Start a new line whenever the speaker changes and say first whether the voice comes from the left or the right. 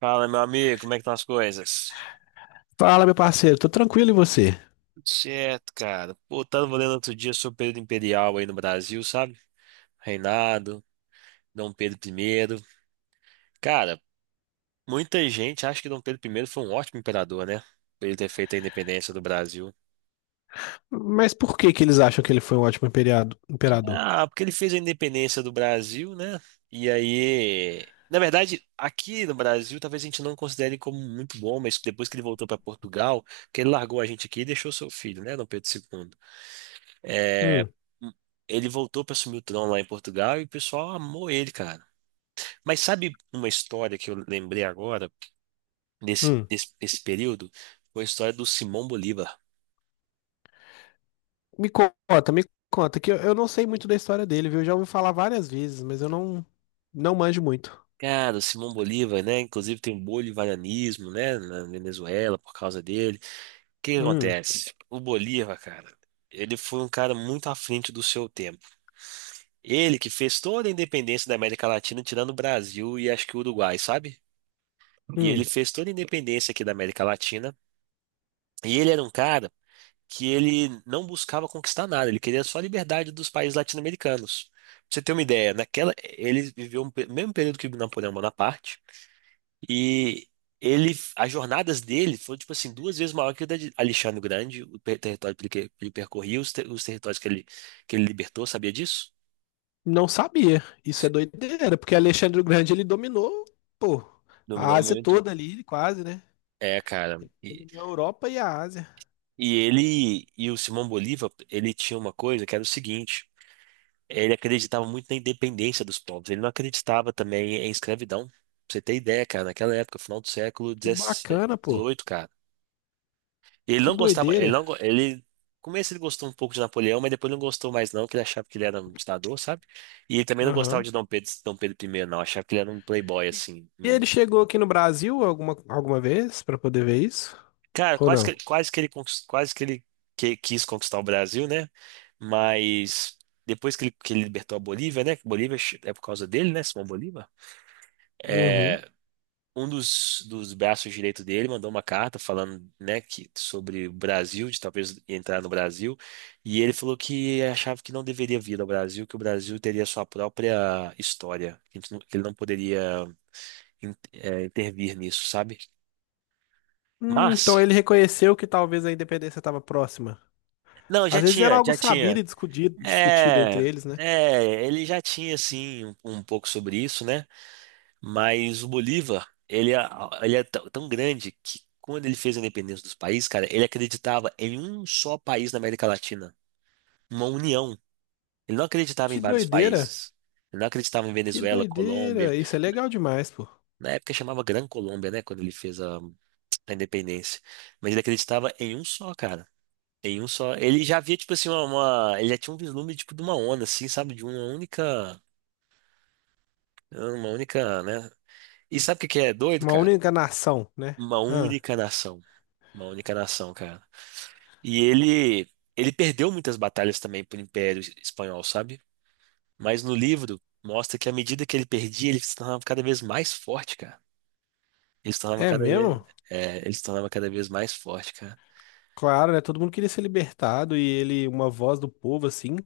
right: Fala, meu amigo, como é que estão as coisas?
left: Fala, meu parceiro, tô tranquilo e você?
right: Tudo certo, cara. Pô, tava lendo outro dia sobre o período imperial aí no Brasil, sabe? Reinado, Dom Pedro I. Cara, muita gente acha que Dom Pedro I foi um ótimo imperador, né? Por ele ter feito a independência do Brasil.
left: Mas por que que eles acham que ele foi um ótimo imperador?
right: Ah, porque ele fez a independência do Brasil, né? E aí. Na verdade, aqui no Brasil, talvez a gente não considere como muito bom, mas depois que ele voltou para Portugal, que ele largou a gente aqui e deixou seu filho, né, Dom Pedro II. É,
left: Hum,
right: ele voltou para assumir o trono lá em Portugal e o pessoal amou ele, cara. Mas sabe uma história que eu lembrei agora,
left: hum.
right: nesse período? Foi a história do Simão Bolívar.
left: Me conta, que eu não sei muito da história dele, viu? Eu já ouvi falar várias vezes, mas eu não manjo muito.
right: Cara, o Simão Bolívar, né? Inclusive tem o bolivarianismo, né? Na Venezuela, por causa dele. O que que
left: Hum,
right: acontece? O Bolívar, cara, ele foi um cara muito à frente do seu tempo. Ele que fez toda a independência da América Latina, tirando o Brasil e acho que o Uruguai, sabe? E ele
left: hum,
right: fez toda a independência aqui da América Latina. E ele era um cara que ele não buscava conquistar nada, ele queria só a liberdade dos países latino-americanos. Pra você ter uma ideia, naquela ele viveu o mesmo período que Napoleão Bonaparte e ele as jornadas dele foram tipo assim duas vezes maior que a de Alexandre o Grande, o território que ele percorria, os territórios que ele libertou, sabia disso?
left: não sabia. Isso é doideira, porque Alexandre o Grande, ele dominou, pô, a
right: Dominou
left: Ásia
right: muito.
left: toda ali, quase, né?
right: É, cara.
left: Ele
right: E,
left: dominou a Europa e a Ásia.
right: e ele e o Simão Bolívar, ele tinha uma coisa que era o seguinte. Ele acreditava muito na independência dos povos. Ele não acreditava também em escravidão. Pra você ter ideia, cara, naquela época, final do século
left: Que bacana, pô.
right: dezoito, cara. Ele
left: Que
right: não gostava, ele
left: doideira.
right: não, go- ele, no começo ele gostou um pouco de Napoleão, mas depois não gostou mais não, que ele achava que ele era um ditador, sabe? E ele também não gostava
left: Aham.
right: de Dom Pedro, Dom Pedro I, não, achava que ele era um playboy
left: E
right: assim.
left: e
right: Hum.
left: ele chegou aqui no Brasil alguma vez pra poder ver isso?
right: Cara,
left: Ou não?
right: quase que ele conquist- quase que ele que- quis conquistar o Brasil, né? Mas depois que ele, libertou a Bolívia, né? Que Bolívia é por causa dele, né? Simão Bolívar.
left: Uhum.
right: É, um dos braços direitos dele mandou uma carta falando, né, que, sobre o Brasil, de talvez entrar no Brasil, e ele falou que achava que não deveria vir ao Brasil, que o Brasil teria sua própria história, que ele não poderia intervir nisso, sabe?
left: Então
right: Mas,
left: ele reconheceu que talvez a independência estava próxima.
right: não, já
left: Às vezes era
right: tinha,
left: algo
right: já
left: sabido
right: tinha.
left: e discutido, discutido entre
right: É,
left: eles, né?
right: é, ele já tinha, assim, um pouco sobre isso, né? Mas o Bolívar, ele é tão tão grande que quando ele fez a independência dos países, cara, ele acreditava em um só país na América Latina, uma união. Ele não acreditava em
left: Que
right: vários
left: doideira!
right: países. Ele não acreditava em
left: Que
right: Venezuela, Colômbia.
left: doideira! Isso é legal demais, pô.
right: Na época chamava Gran Colômbia, né, quando ele fez a independência. Mas ele acreditava em um só, cara. Em um só. Ele já via, tipo assim, ele já tinha um vislumbre, tipo, de uma onda, assim, sabe? De uma única, né? E sabe o que que é doido,
left: Uma
right: cara?
left: única nação, né?
right: Uma
left: Ah,
right: única nação. Uma única nação, cara. E ele perdeu muitas batalhas também pro Império Espanhol, sabe? Mas no livro mostra que à medida que ele perdia, ele se tornava cada vez mais forte, cara. Ele se tornava
left: é
right: cada vez,
left: mesmo?
right: ele se tornava cada vez mais forte, cara.
left: Claro, né? Todo mundo queria ser libertado e ele, uma voz do povo, assim,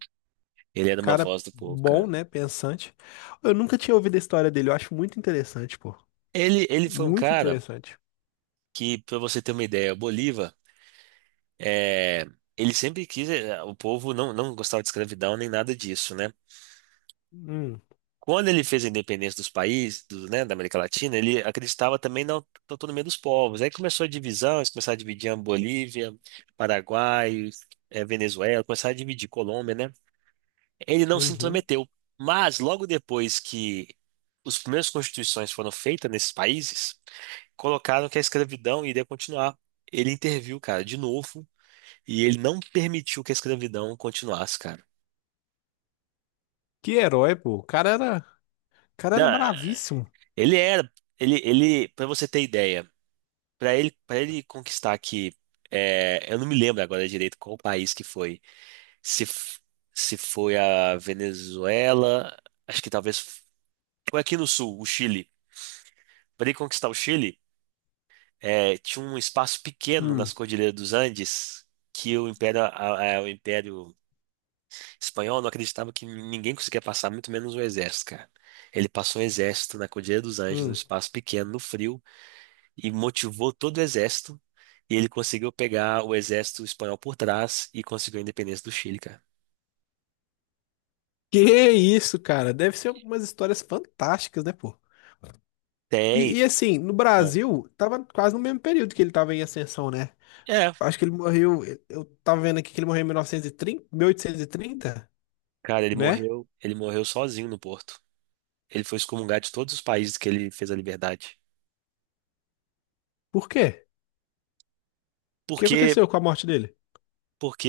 right: Ele era
left: um
right: uma
left: cara
right: voz do povo,
left: bom,
right: cara.
left: né? Pensante. Eu nunca tinha ouvido a história dele, eu acho muito interessante, pô.
right: Ele foi um
left: Muito
right: cara
left: interessante.
right: que, pra você ter uma ideia, o Bolívar, é, ele sempre quis, o povo não gostava de escravidão nem nada disso, né?
left: Hum,
right: Quando ele fez a independência dos países, da América Latina, ele acreditava também na autonomia dos povos. Aí começou a divisão, eles começaram a dividir a Bolívia, Paraguai, Venezuela, começaram a dividir Colômbia, né? Ele não se
left: uhum.
right: intrometeu. Mas logo depois que as primeiras constituições foram feitas nesses países, colocaram que a escravidão iria continuar. Ele interviu, cara, de novo, e ele não permitiu que a escravidão continuasse, cara.
left: Que herói, pô. O cara era
right: Não,
left: bravíssimo.
right: ele era, ele, para você ter ideia. Para ele conquistar aqui, eu não me lembro agora direito qual país que foi. Se, f- Se foi a Venezuela, acho que talvez foi aqui no sul, o Chile. Para ele conquistar o Chile, tinha um espaço pequeno
left: Hum,
right: nas Cordilheiras dos Andes que o Império Espanhol não acreditava que ninguém conseguia passar, muito menos o exército, cara. Ele passou um exército na Cordilheira dos Andes, num
left: hum.
right: espaço pequeno, no frio, e motivou todo o exército. E ele conseguiu pegar o exército espanhol por trás e conseguiu a independência do Chile, cara.
left: Que isso, cara? Deve ser umas histórias fantásticas, né, pô? E,
right: Tem.
left: e, assim, no
right: É.
left: Brasil, tava quase no mesmo período que ele tava em ascensão, né?
right: É.
left: Acho que ele morreu. Eu tava vendo aqui que ele morreu em 1930, 1830,
right: Cara,
left: né?
right: ele morreu sozinho no Porto. Ele foi excomungado de todos os países que ele fez a liberdade.
left: Por quê? O que
right: Porque,
left: aconteceu com a morte dele?
right: porque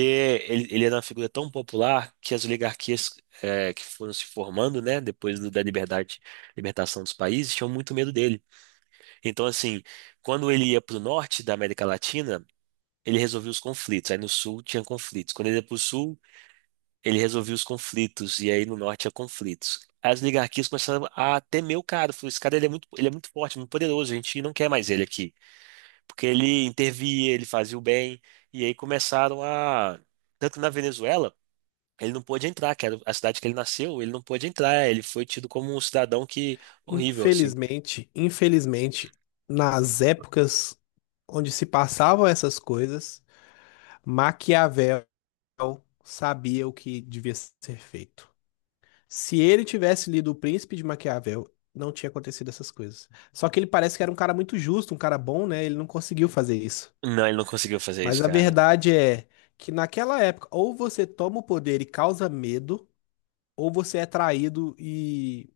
right: ele era uma figura tão popular que as oligarquias, que foram se formando, né, depois da liberdade, libertação dos países, tinham muito medo dele. Então, assim, quando ele ia para o norte da América Latina ele resolvia os conflitos. Aí no sul tinha conflitos. Quando ele ia pro sul, ele resolvia os conflitos. E aí no norte tinha conflitos. Aí as oligarquias começaram a temer o cara. Falou, esse cara ele é muito forte, muito poderoso. A gente não quer mais ele aqui. Porque ele intervia, ele fazia o bem. E aí começaram a... Tanto na Venezuela, ele não pôde entrar, que era a cidade que ele nasceu, ele não pôde entrar. Ele foi tido como um cidadão que... Horrível, assim.
left: Infelizmente, infelizmente, nas épocas onde se passavam essas coisas, Maquiavel sabia o que devia ser feito. Se ele tivesse lido O Príncipe de Maquiavel, não tinha acontecido essas coisas. Só que ele parece que era um cara muito justo, um cara bom, né? Ele não conseguiu fazer isso.
right: Não, ele não conseguiu fazer
left: Mas
right: isso,
left: a
right: cara.
left: verdade é que naquela época, ou você toma o poder e causa medo, ou você é traído e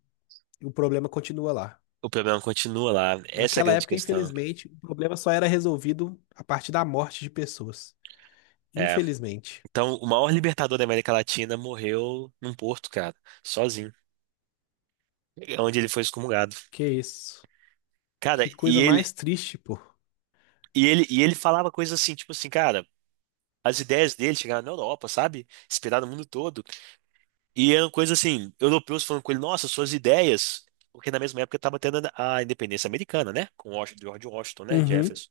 left: o problema continua lá.
right: O problema continua lá. Essa é a
left: Naquela
right: grande
left: época,
right: questão.
left: infelizmente, o problema só era resolvido a partir da morte de pessoas.
right: É.
left: Infelizmente.
right: Então, o maior libertador da América Latina morreu num porto, cara, sozinho. É onde ele foi excomungado.
left: Que isso?
right: Cara,
left: Que coisa mais triste, pô.
right: e ele falava coisas assim, tipo assim, cara, as ideias dele chegaram na Europa, sabe? Inspiraram o mundo todo. E eram coisas assim, europeus falando com ele, nossa, suas ideias. Porque na mesma época estava tendo a independência americana, né? Com George Washington, né?
left: Uhum.
right: Jefferson.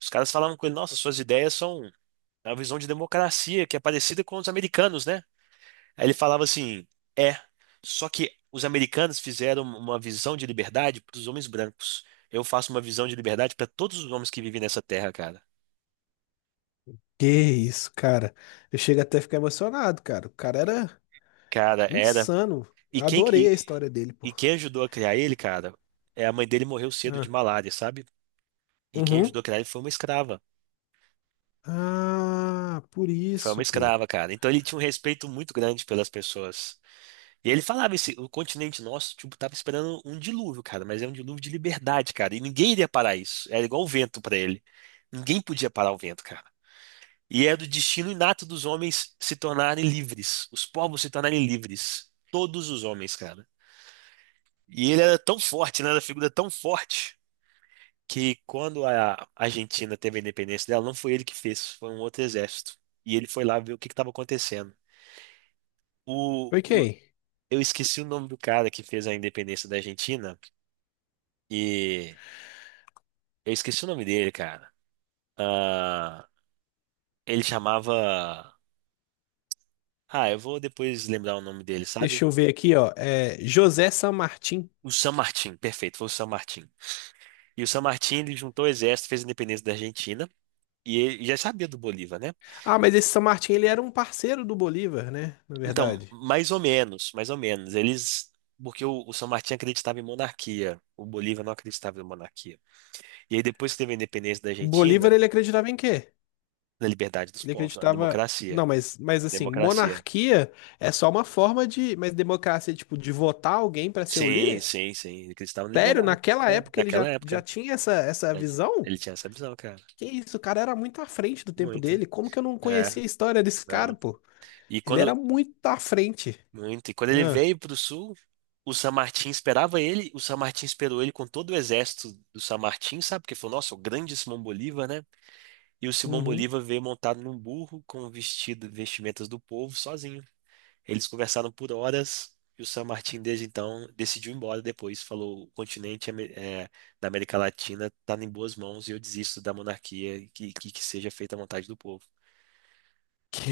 right: Os caras falavam com ele, nossa, suas ideias são a visão de democracia, que é parecida com os americanos, né? Aí ele falava assim: é, só que os americanos fizeram uma visão de liberdade para os homens brancos. Eu faço uma visão de liberdade para todos os homens que vivem nessa terra, cara.
left: Que isso, cara. Eu chego até a ficar emocionado, cara. O cara era
right: Cara, era.
left: insano.
right: E
left: Eu
right: quem,
left: adorei
right: e,
left: a história dele, pô.
right: e quem ajudou a criar ele, cara, a mãe dele morreu cedo de
left: Ah,
right: malária, sabe? E quem ajudou
left: uhum.
right: a criar ele foi uma escrava.
left: Ah, por
right: Foi uma
left: isso, pô.
right: escrava, cara. Então ele tinha um respeito muito grande pelas pessoas. E ele falava o continente nosso, tipo, tava esperando um dilúvio, cara, mas é um dilúvio de liberdade, cara, e ninguém iria parar isso. Era igual o vento pra ele. Ninguém podia parar o vento, cara. E é do destino inato dos homens se tornarem livres, os povos se tornarem livres, todos os homens, cara. E ele era tão forte, né, era uma figura tão forte que quando a Argentina teve a independência dela, não foi ele que fez, foi um outro exército. E ele foi lá ver o que estava acontecendo. O,
left: Ok.
right: o- eu esqueci o nome do cara que fez a independência da Argentina. E eu esqueci o nome dele, cara. Ah, ele chamava. Ah, eu vou depois lembrar o nome dele, sabe?
left: Deixa eu ver aqui, ó. É José San Martín.
right: O San Martín, perfeito, foi o San Martín. E o San Martín, ele juntou o exército, fez a independência da Argentina, e ele já sabia do Bolívar, né?
left: Ah, mas esse San Martín, ele era um parceiro do Bolívar, né? Na
right: Então,
left: verdade.
right: mais ou menos, mais ou menos. Eles. Porque o San Martín acreditava em monarquia, o Bolívar não acreditava em monarquia. E aí, depois que teve a independência da
left: O Bolívar,
right: Argentina,
left: ele acreditava em quê?
right: na liberdade dos
left: Ele
right: povos, a
left: acreditava...
right: democracia.
left: Não, mas assim,
right: Democracia.
left: monarquia é só uma forma de... Mas democracia é tipo de votar alguém pra ser o
right: Sim,
left: líder?
right: sim, sim. Ele acreditava na
left: Sério,
right: liberdade.
left: naquela
right: Né?
left: época ele
right: Naquela
left: já
right: época.
left: tinha essa
right: Né?
left: visão?
right: Ele tinha essa visão, cara.
left: Que isso, o cara era muito à frente do tempo
right: Muito.
left: dele. Como que eu não
right: É,
left: conhecia a história desse cara,
right: não.
left: pô?
right: E
left: Ele era
right: quando...
left: muito à frente.
right: Muito. E quando ele
left: Ah,
right: veio pro sul, o San Martín esperava ele, o San Martín esperou ele com todo o exército do San Martín, sabe? Porque falou, nossa, o grande Simão Bolívar, né? E o Simão
left: uhum.
right: Bolívar veio montado num burro com vestimentas do povo, sozinho. Eles conversaram por horas e o San Martín, desde então, decidiu ir embora depois. Falou: o continente da América Latina está em boas mãos e eu desisto da monarquia e que seja feita a vontade do povo.
left: Que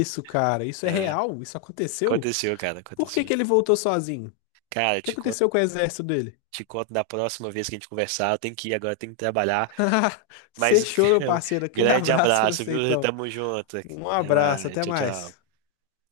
left: isso, cara? Isso é
right: É,
left: real? Isso aconteceu? Por que
right: aconteceu.
left: que ele voltou sozinho? O
right: Cara, eu
left: que aconteceu com o exército dele?
right: te conto da próxima vez que a gente conversar. Eu tenho que ir agora, eu tenho que trabalhar. Mas
left: Fechou, meu
right: um
left: parceiro. Aquele
right: grande
left: abraço pra
right: abraço,
left: você,
right: viu?
left: então.
right: Tamo junto.
left: Um
right: Até
left: abraço,
right: mais.
left: até
right: Tchau, tchau.
left: mais.